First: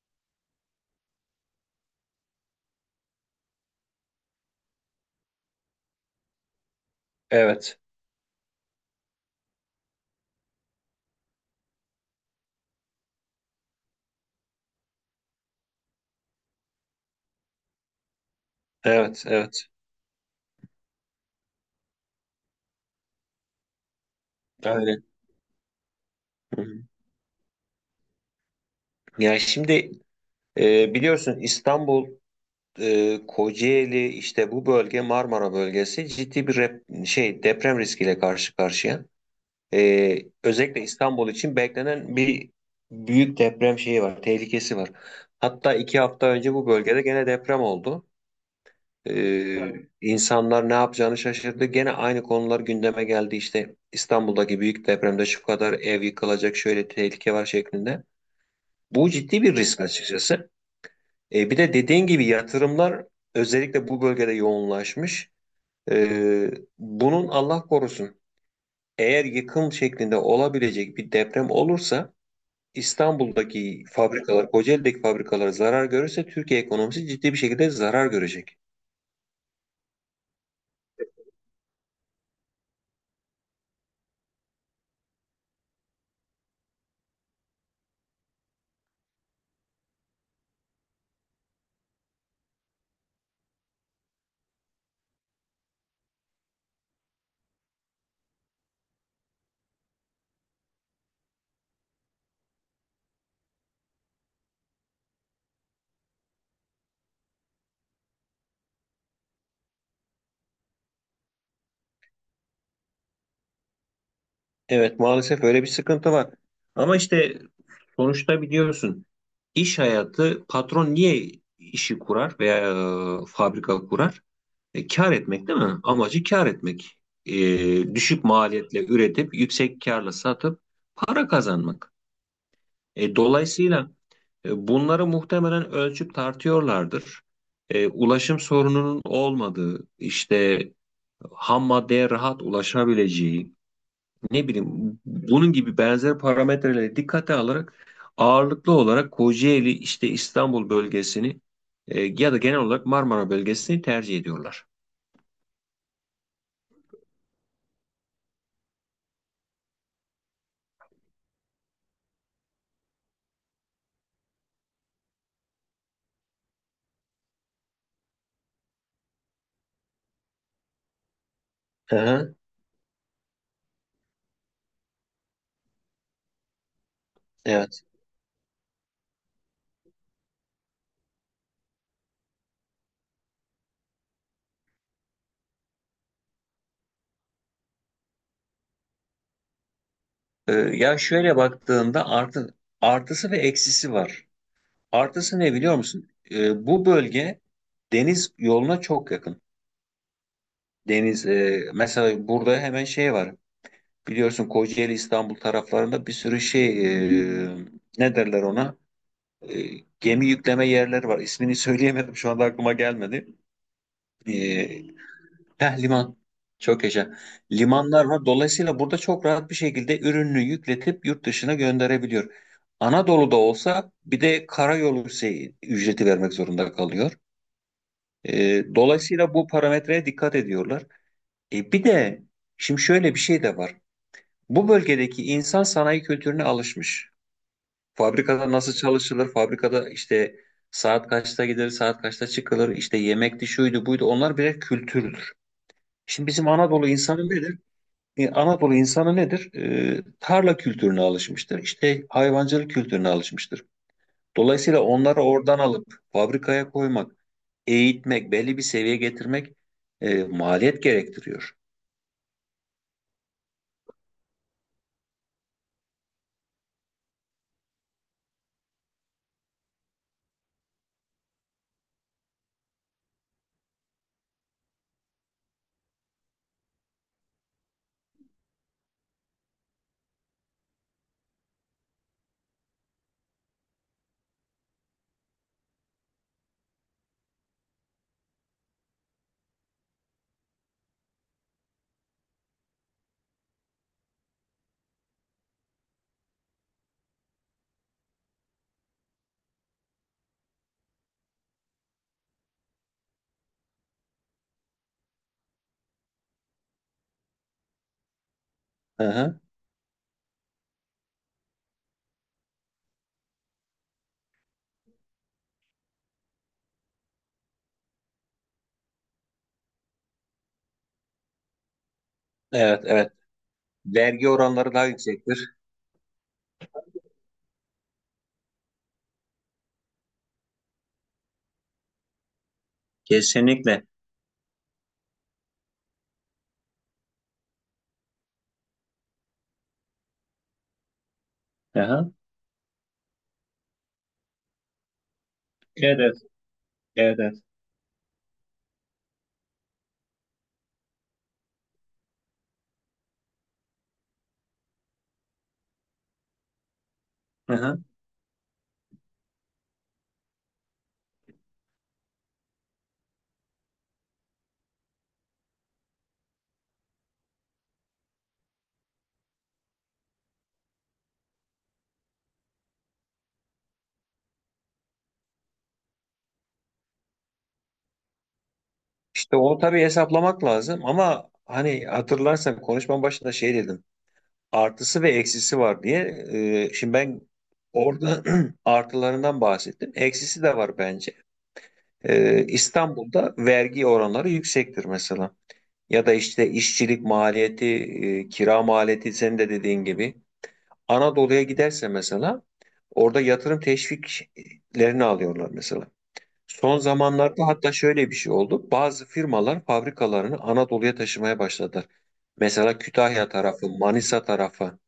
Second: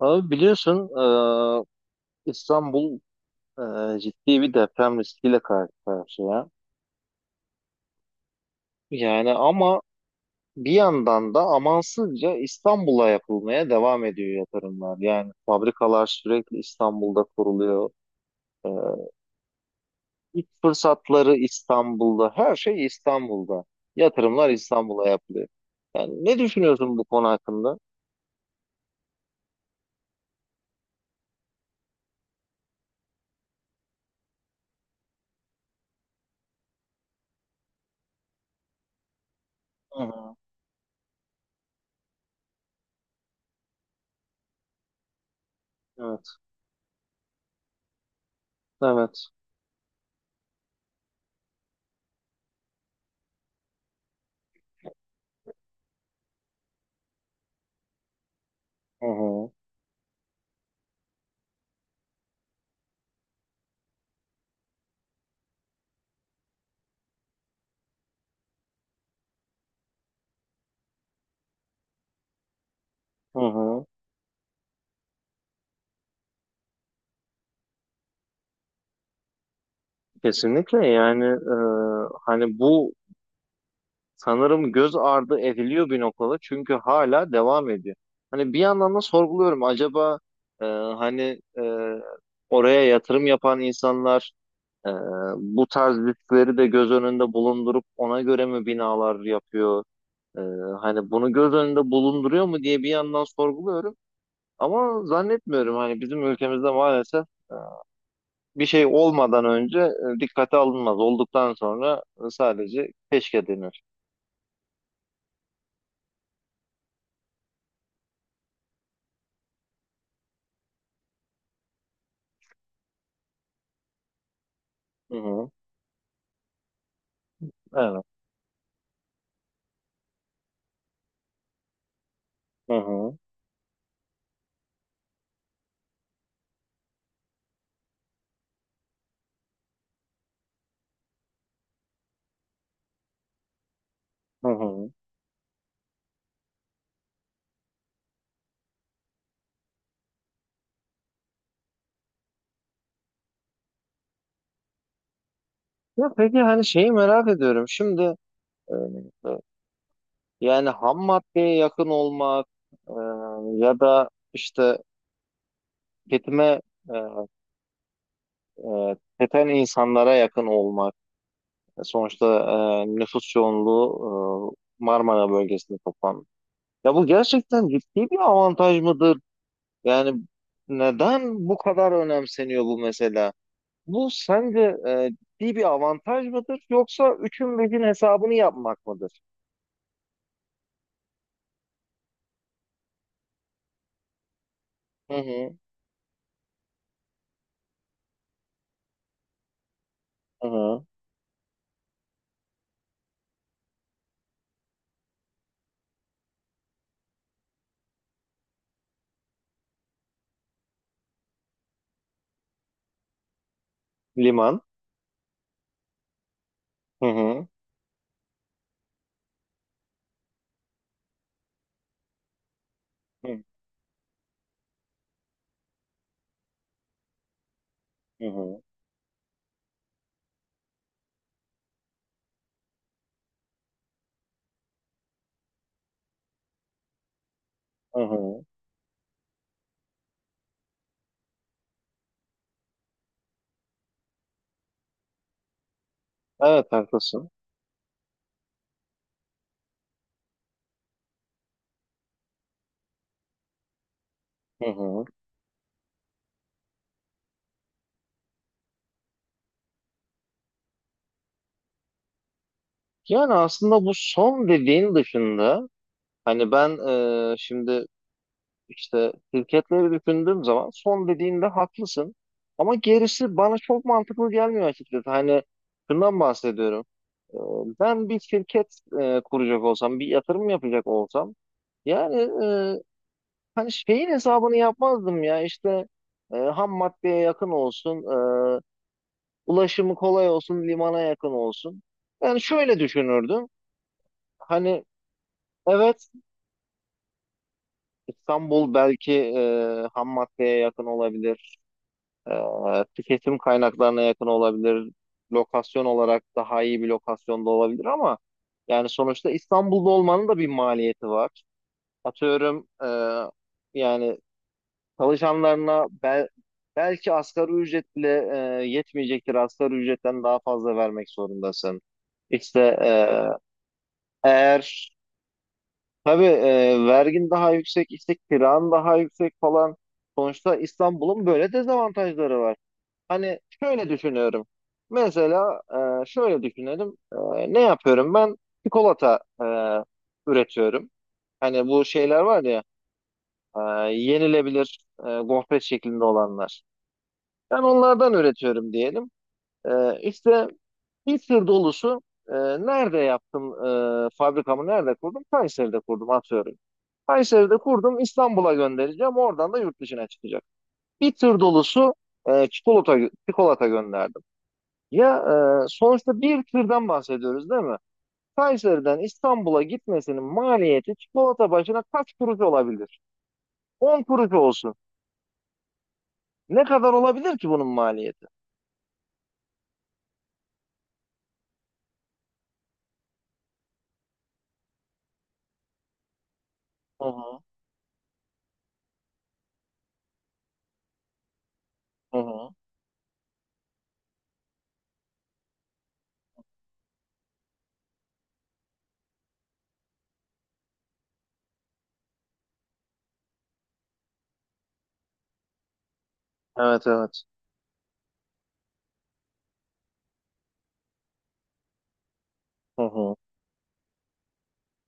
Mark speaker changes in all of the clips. Speaker 1: Abi biliyorsun, İstanbul, ciddi bir deprem riskiyle karşı karşıya.
Speaker 2: Evet,
Speaker 1: Yani, ama bir yandan da amansızca İstanbul'a yapılmaya devam ediyor yatırımlar. Yani fabrikalar sürekli İstanbul'da kuruluyor. E,
Speaker 2: evet, evet.
Speaker 1: İlk fırsatları İstanbul'da, her şey İstanbul'da. Yatırımlar
Speaker 2: Aynen.
Speaker 1: İstanbul'a yapılıyor. Yani ne
Speaker 2: Hı hı.
Speaker 1: düşünüyorsun bu konu hakkında?
Speaker 2: Yani şimdi biliyorsun İstanbul, Kocaeli işte bu bölge Marmara bölgesi ciddi bir deprem riskiyle karşı karşıya.
Speaker 1: Hı
Speaker 2: E,
Speaker 1: hı.
Speaker 2: Özellikle İstanbul için beklenen bir büyük deprem şeyi var, tehlikesi var. Hatta iki
Speaker 1: Evet,
Speaker 2: hafta önce bu bölgede gene deprem oldu.
Speaker 1: evet.
Speaker 2: İnsanlar ne yapacağını şaşırdı. Gene aynı konular gündeme geldi. İşte İstanbul'daki büyük depremde şu kadar ev yıkılacak, şöyle tehlike var şeklinde.
Speaker 1: Hı
Speaker 2: Bu ciddi
Speaker 1: hı.
Speaker 2: bir risk açıkçası. Bir de dediğin gibi yatırımlar özellikle bu bölgede yoğunlaşmış. E, Bunun Allah korusun, eğer yıkım şeklinde olabilecek bir deprem olursa
Speaker 1: Hı
Speaker 2: İstanbul'daki
Speaker 1: hı.
Speaker 2: fabrikalar, Kocaeli'deki fabrikalar zarar görürse Türkiye ekonomisi ciddi bir şekilde zarar görecek.
Speaker 1: Kesinlikle yani, hani bu sanırım göz ardı ediliyor bir noktada, çünkü hala devam ediyor. Hani bir yandan da sorguluyorum, acaba hani oraya yatırım yapan insanlar e, bu tarz riskleri de göz önünde bulundurup ona göre mi binalar yapıyor? E, Hani bunu göz önünde bulunduruyor mu diye bir yandan sorguluyorum. Ama zannetmiyorum, hani bizim ülkemizde maalesef bir şey olmadan önce dikkate alınmaz. Olduktan sonra sadece keşke denir.
Speaker 2: Evet, maalesef öyle bir sıkıntı var. Ama işte sonuçta biliyorsun, iş hayatı, patron niye işi kurar veya fabrika kurar? Kar
Speaker 1: Hı
Speaker 2: etmek
Speaker 1: hı.
Speaker 2: değil mi? Amacı kar etmek.
Speaker 1: Evet.
Speaker 2: Düşük maliyetle üretip yüksek karla satıp para kazanmak.
Speaker 1: Hı hı.
Speaker 2: Dolayısıyla bunları muhtemelen ölçüp tartıyorlardır. Ulaşım sorununun olmadığı, işte ham maddeye rahat ulaşabileceği, ne
Speaker 1: Hı hı.
Speaker 2: bileyim bunun gibi benzer parametreleri dikkate alarak ağırlıklı olarak Kocaeli, işte İstanbul bölgesini, ya da genel olarak Marmara bölgesini tercih ediyorlar.
Speaker 1: Ya peki, hani şeyi merak ediyorum. Şimdi e, e, yani ham maddeye yakın olmak, e, ya da işte tüketime, e, tüketen insanlara yakın olmak.
Speaker 2: Hı
Speaker 1: Sonuçta
Speaker 2: hı,
Speaker 1: nüfus yoğunluğu Marmara bölgesinde toplanmış. Ya bu gerçekten
Speaker 2: evet.
Speaker 1: ciddi bir avantaj mıdır? Yani neden bu kadar önemseniyor bu mesela? Bu sence ciddi bir avantaj mıdır, yoksa üçün beşin hesabını yapmak mıdır?
Speaker 2: Ya şöyle baktığında artısı ve eksisi var.
Speaker 1: Hı
Speaker 2: Artısı ne
Speaker 1: hı.
Speaker 2: biliyor musun? Bu bölge deniz yoluna çok yakın.
Speaker 1: Hı hı.
Speaker 2: Deniz mesela burada hemen şey var. Biliyorsun Kocaeli İstanbul taraflarında bir sürü şey, e, ne derler ona? E, Gemi yükleme yerleri var. İsmini söyleyemedim, şu anda aklıma gelmedi. E,
Speaker 1: Liman.
Speaker 2: Heh, liman. Çok
Speaker 1: Hı
Speaker 2: yaşa.
Speaker 1: hı.
Speaker 2: Limanlar var. Dolayısıyla burada çok rahat bir şekilde ürününü yükletip yurt dışına gönderebiliyor. Anadolu'da
Speaker 1: Hı
Speaker 2: olsa bir de karayolu şey, ücreti vermek zorunda kalıyor.
Speaker 1: hı.
Speaker 2: Dolayısıyla bu parametreye dikkat ediyorlar. Bir de şimdi şöyle bir şey de var. Bu bölgedeki insan sanayi kültürüne alışmış.
Speaker 1: Hı hı.
Speaker 2: Fabrikada nasıl çalışılır? Fabrikada işte saat kaçta gider, saat kaçta çıkılır? İşte yemekti, şuydu, buydu. Onlar birer kültürdür. Şimdi bizim
Speaker 1: Evet,
Speaker 2: Anadolu insanı
Speaker 1: haklısın.
Speaker 2: nedir? Anadolu insanı nedir? Tarla kültürüne alışmıştır. İşte hayvancılık kültürüne alışmıştır.
Speaker 1: Hı
Speaker 2: Dolayısıyla
Speaker 1: hı.
Speaker 2: onları oradan alıp fabrikaya koymak, eğitmek, belli bir seviyeye getirmek maliyet gerektiriyor.
Speaker 1: Yani aslında bu son dediğin dışında, hani ben, şimdi, işte şirketleri düşündüğüm zaman, son dediğinde haklısın. Ama gerisi bana çok mantıklı gelmiyor açıkçası. Hani şundan bahsediyorum. E, Ben bir şirket kuracak olsam, bir yatırım yapacak olsam, yani e, hani şeyin hesabını yapmazdım ya, işte ham maddeye yakın olsun, ulaşımı kolay olsun, limana yakın olsun. Yani şöyle düşünürdüm. Hani, evet, İstanbul belki ham maddeye yakın olabilir, tüketim kaynaklarına yakın olabilir, lokasyon olarak daha iyi bir lokasyonda olabilir, ama yani
Speaker 2: Hı
Speaker 1: sonuçta
Speaker 2: hı.
Speaker 1: İstanbul'da olmanın da bir maliyeti var. Atıyorum, yani çalışanlarına belki asgari ücret bile yetmeyecektir. Asgari ücretten daha fazla vermek zorundasın. İşte,
Speaker 2: Evet, evet. Vergi oranları daha
Speaker 1: eğer,
Speaker 2: yüksektir.
Speaker 1: tabii, vergin daha yüksek, işte kiran daha yüksek falan. Sonuçta İstanbul'un böyle dezavantajları var. Hani
Speaker 2: Kesinlikle.
Speaker 1: şöyle düşünüyorum. Mesela, şöyle düşünelim. Ne yapıyorum ben? Çikolata üretiyorum. Hani
Speaker 2: Hı
Speaker 1: bu
Speaker 2: hı.
Speaker 1: şeyler var ya, e, yenilebilir, gofret
Speaker 2: Evet,
Speaker 1: şeklinde
Speaker 2: evet,
Speaker 1: olanlar.
Speaker 2: evet. Evet.
Speaker 1: Ben onlardan üretiyorum diyelim. İşte bir tır dolusu, e, nerede yaptım, fabrikamı nerede kurdum? Kayseri'de kurdum, atıyorum.
Speaker 2: Hı
Speaker 1: Kayseri'de
Speaker 2: hı.
Speaker 1: kurdum, İstanbul'a göndereceğim, oradan da yurt dışına çıkacak. Bir tır dolusu e, çikolata, çikolata gönderdim. Ya, sonuçta bir tırdan bahsediyoruz, değil mi? Kayseri'den İstanbul'a gitmesinin maliyeti çikolata başına kaç kuruş olabilir? 10 kuruş olsun. Ne kadar olabilir ki bunun maliyeti?
Speaker 2: İşte onu tabii hesaplamak lazım ama hani hatırlarsan konuşmanın başında şey dedim. Artısı ve eksisi var diye. Şimdi
Speaker 1: Hı
Speaker 2: ben
Speaker 1: hı,
Speaker 2: orada artılarından bahsettim. Eksisi de var bence.
Speaker 1: hı hı.
Speaker 2: İstanbul'da vergi oranları yüksektir mesela. Ya da işte işçilik maliyeti, kira maliyeti senin de dediğin gibi. Anadolu'ya giderse mesela orada yatırım teşviklerini alıyorlar mesela. Son
Speaker 1: Evet, evet.
Speaker 2: zamanlarda hatta şöyle bir şey oldu. Bazı firmalar fabrikalarını Anadolu'ya taşımaya başladılar. Mesela
Speaker 1: Hı hı.
Speaker 2: Kütahya tarafı, Manisa tarafı.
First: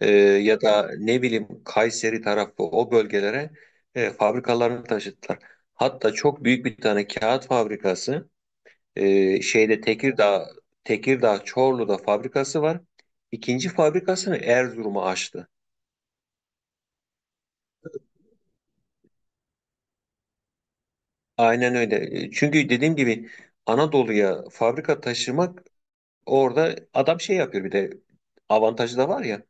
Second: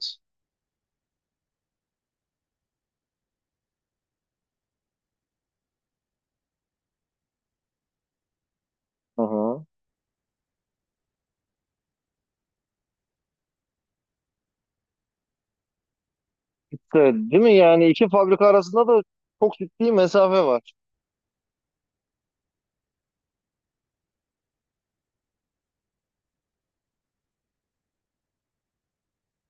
Speaker 2: Ya da ne bileyim Kayseri tarafı, o bölgelere fabrikalarını taşıttılar. Hatta çok büyük bir tane kağıt fabrikası,
Speaker 1: Hı hı.
Speaker 2: şeyde Tekirdağ, Tekirdağ Çorlu'da fabrikası var. İkinci fabrikasını Erzurum'a açtı.
Speaker 1: Evet, değil mi? Yani iki fabrika arasında da çok ciddi mesafe var.
Speaker 2: Aynen öyle. Çünkü dediğim gibi, Anadolu'ya fabrika taşımak, orada adam şey yapıyor, bir de avantajı da var ya,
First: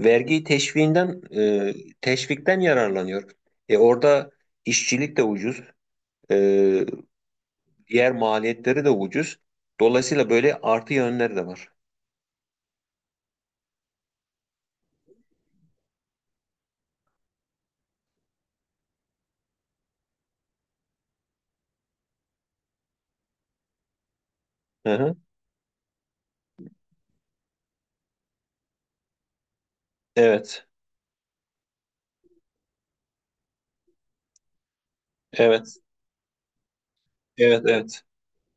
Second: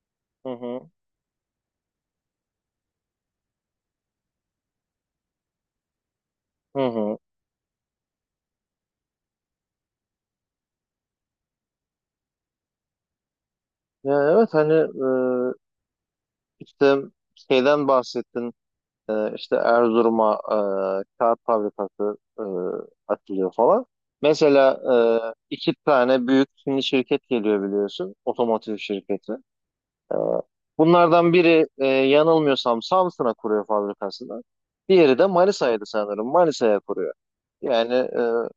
Speaker 2: vergi
Speaker 1: Hı hı.
Speaker 2: teşviğinden, e, teşvikten yararlanıyor. Orada işçilik de ucuz.
Speaker 1: Hı
Speaker 2: Ee,
Speaker 1: hı.
Speaker 2: Diğer maliyetleri de ucuz. Dolayısıyla böyle artı yönleri de var.
Speaker 1: Ya, evet, hani işte şeyden bahsettin. İşte Erzurum'a kağıt fabrikası açılıyor falan. Mesela,
Speaker 2: Hı hı.
Speaker 1: iki tane büyük Çinli şirket geliyor, biliyorsun. Otomotiv şirketi.
Speaker 2: Evet,
Speaker 1: Bunlardan biri, yanılmıyorsam, Samsun'a kuruyor fabrikasını. Diğeri de
Speaker 2: evet,
Speaker 1: Manisa'ydı sanırım. Manisa'ya kuruyor.
Speaker 2: evet,
Speaker 1: Yani,
Speaker 2: evet.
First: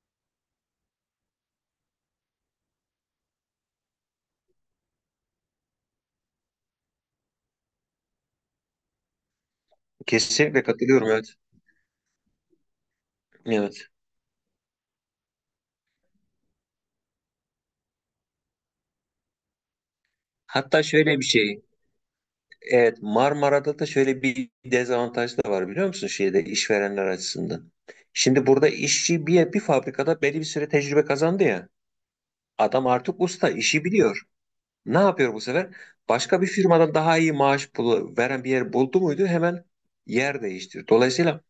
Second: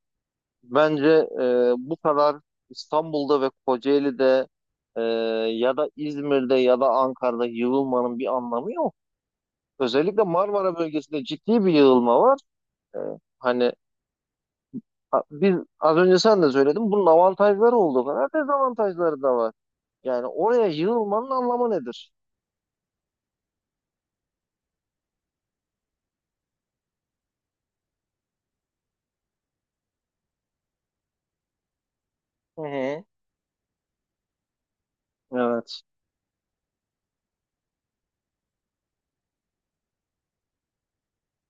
Speaker 1: bence bu kadar İstanbul'da ve Kocaeli'de, e, ya da İzmir'de ya da Ankara'da yığılmanın bir anlamı yok. Özellikle
Speaker 2: Kesinlikle
Speaker 1: Marmara
Speaker 2: katılıyorum,
Speaker 1: bölgesinde
Speaker 2: evet.
Speaker 1: ciddi bir yığılma var. E, Hani
Speaker 2: Evet.
Speaker 1: biz, az önce sen de söyledin, bunun avantajları olduğu kadar dezavantajları da var. Yani oraya
Speaker 2: Hatta şöyle bir
Speaker 1: yığılmanın
Speaker 2: şey,
Speaker 1: anlamı nedir?
Speaker 2: evet Marmara'da da şöyle bir dezavantaj da var biliyor musun, şeyde işverenler açısından. Şimdi burada işçi bir fabrikada belli bir süre tecrübe kazandı ya.
Speaker 1: Hı
Speaker 2: Adam
Speaker 1: hı.
Speaker 2: artık usta, işi biliyor. Ne yapıyor bu sefer?
Speaker 1: Evet.
Speaker 2: Başka bir firmadan daha iyi maaş pulu veren bir yer buldu muydu hemen yer değiştir. Dolayısıyla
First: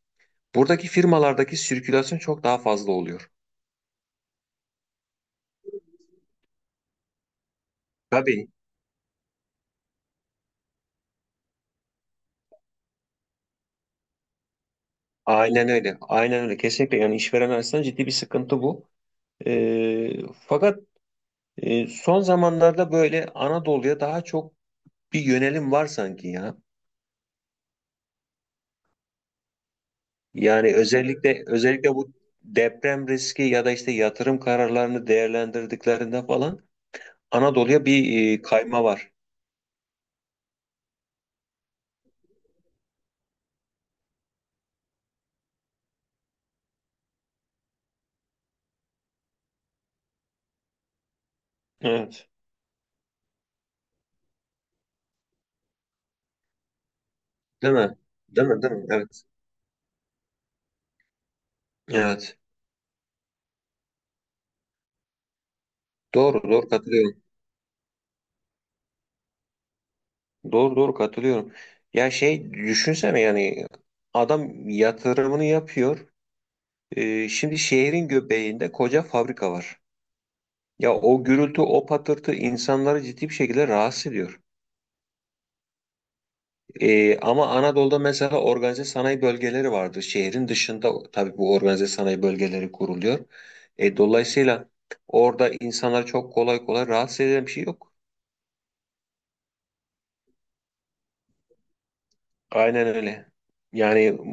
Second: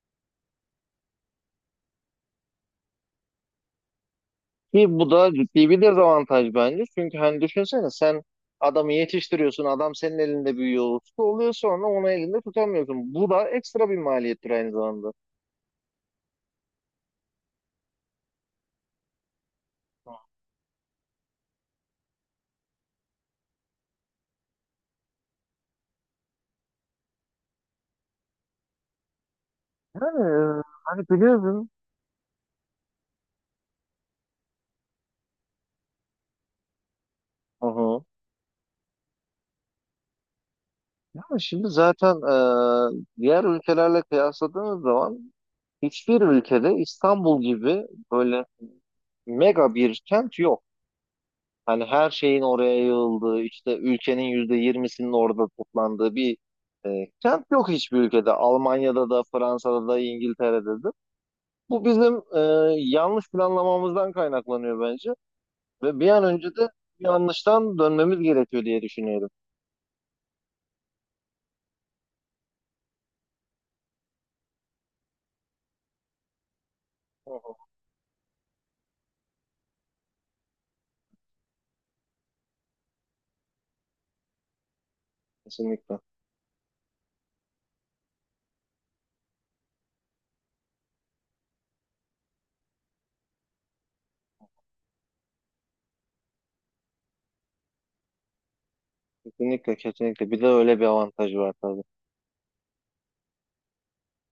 Speaker 2: buradaki firmalardaki sirkülasyon çok daha fazla oluyor.
Speaker 1: Ki bu da ciddi bir dezavantaj bence. Çünkü hani düşünsene, sen
Speaker 2: Tabii.
Speaker 1: adamı yetiştiriyorsun, adam senin elinde büyüyor, usta oluyor, sonra onu elinde tutamıyorsun. Bu da ekstra bir maliyettir aynı zamanda.
Speaker 2: Aynen öyle. Aynen öyle. Kesinlikle yani işveren açısından ciddi bir sıkıntı bu. Ee, Fakat son zamanlarda böyle Anadolu'ya daha çok bir yönelim var sanki ya.
Speaker 1: Yani
Speaker 2: Yani
Speaker 1: hani
Speaker 2: özellikle
Speaker 1: biliyorsun.
Speaker 2: özellikle bu deprem riski ya da işte yatırım kararlarını değerlendirdiklerinde falan
Speaker 1: Hı
Speaker 2: Anadolu'ya
Speaker 1: hı.
Speaker 2: bir kayma var.
Speaker 1: Yani şimdi zaten diğer ülkelerle kıyasladığınız zaman, hiçbir ülkede İstanbul gibi böyle mega bir kent yok. Hani her
Speaker 2: Evet.
Speaker 1: şeyin oraya yığıldığı, işte ülkenin %20'sinin orada toplandığı bir kent yok
Speaker 2: Değil mi?
Speaker 1: hiçbir ülkede.
Speaker 2: Değil mi? Değil mi?
Speaker 1: Almanya'da da,
Speaker 2: Evet.
Speaker 1: Fransa'da da, İngiltere'de de. Bu bizim
Speaker 2: Evet.
Speaker 1: yanlış planlamamızdan kaynaklanıyor bence. Ve bir an
Speaker 2: Doğru,
Speaker 1: önce de bu
Speaker 2: doğru katılıyorum.
Speaker 1: yanlıştan dönmemiz gerekiyor diye düşünüyorum.
Speaker 2: Doğru, doğru katılıyorum. Ya şey düşünsene yani, adam yatırımını yapıyor.
Speaker 1: Hı hı.
Speaker 2: Şimdi şehrin göbeğinde koca fabrika var. Ya o gürültü, o patırtı insanları ciddi bir şekilde rahatsız ediyor.
Speaker 1: Kesinlikle.
Speaker 2: Ama Anadolu'da mesela organize sanayi bölgeleri vardır. Şehrin dışında tabii bu organize sanayi bölgeleri kuruluyor. Dolayısıyla orada insanlar çok kolay kolay rahatsız eden bir şey yok.
Speaker 1: Kesinlikle, kesinlikle. Bir de öyle bir avantajı var tabii.
Speaker 2: Aynen öyle. Yani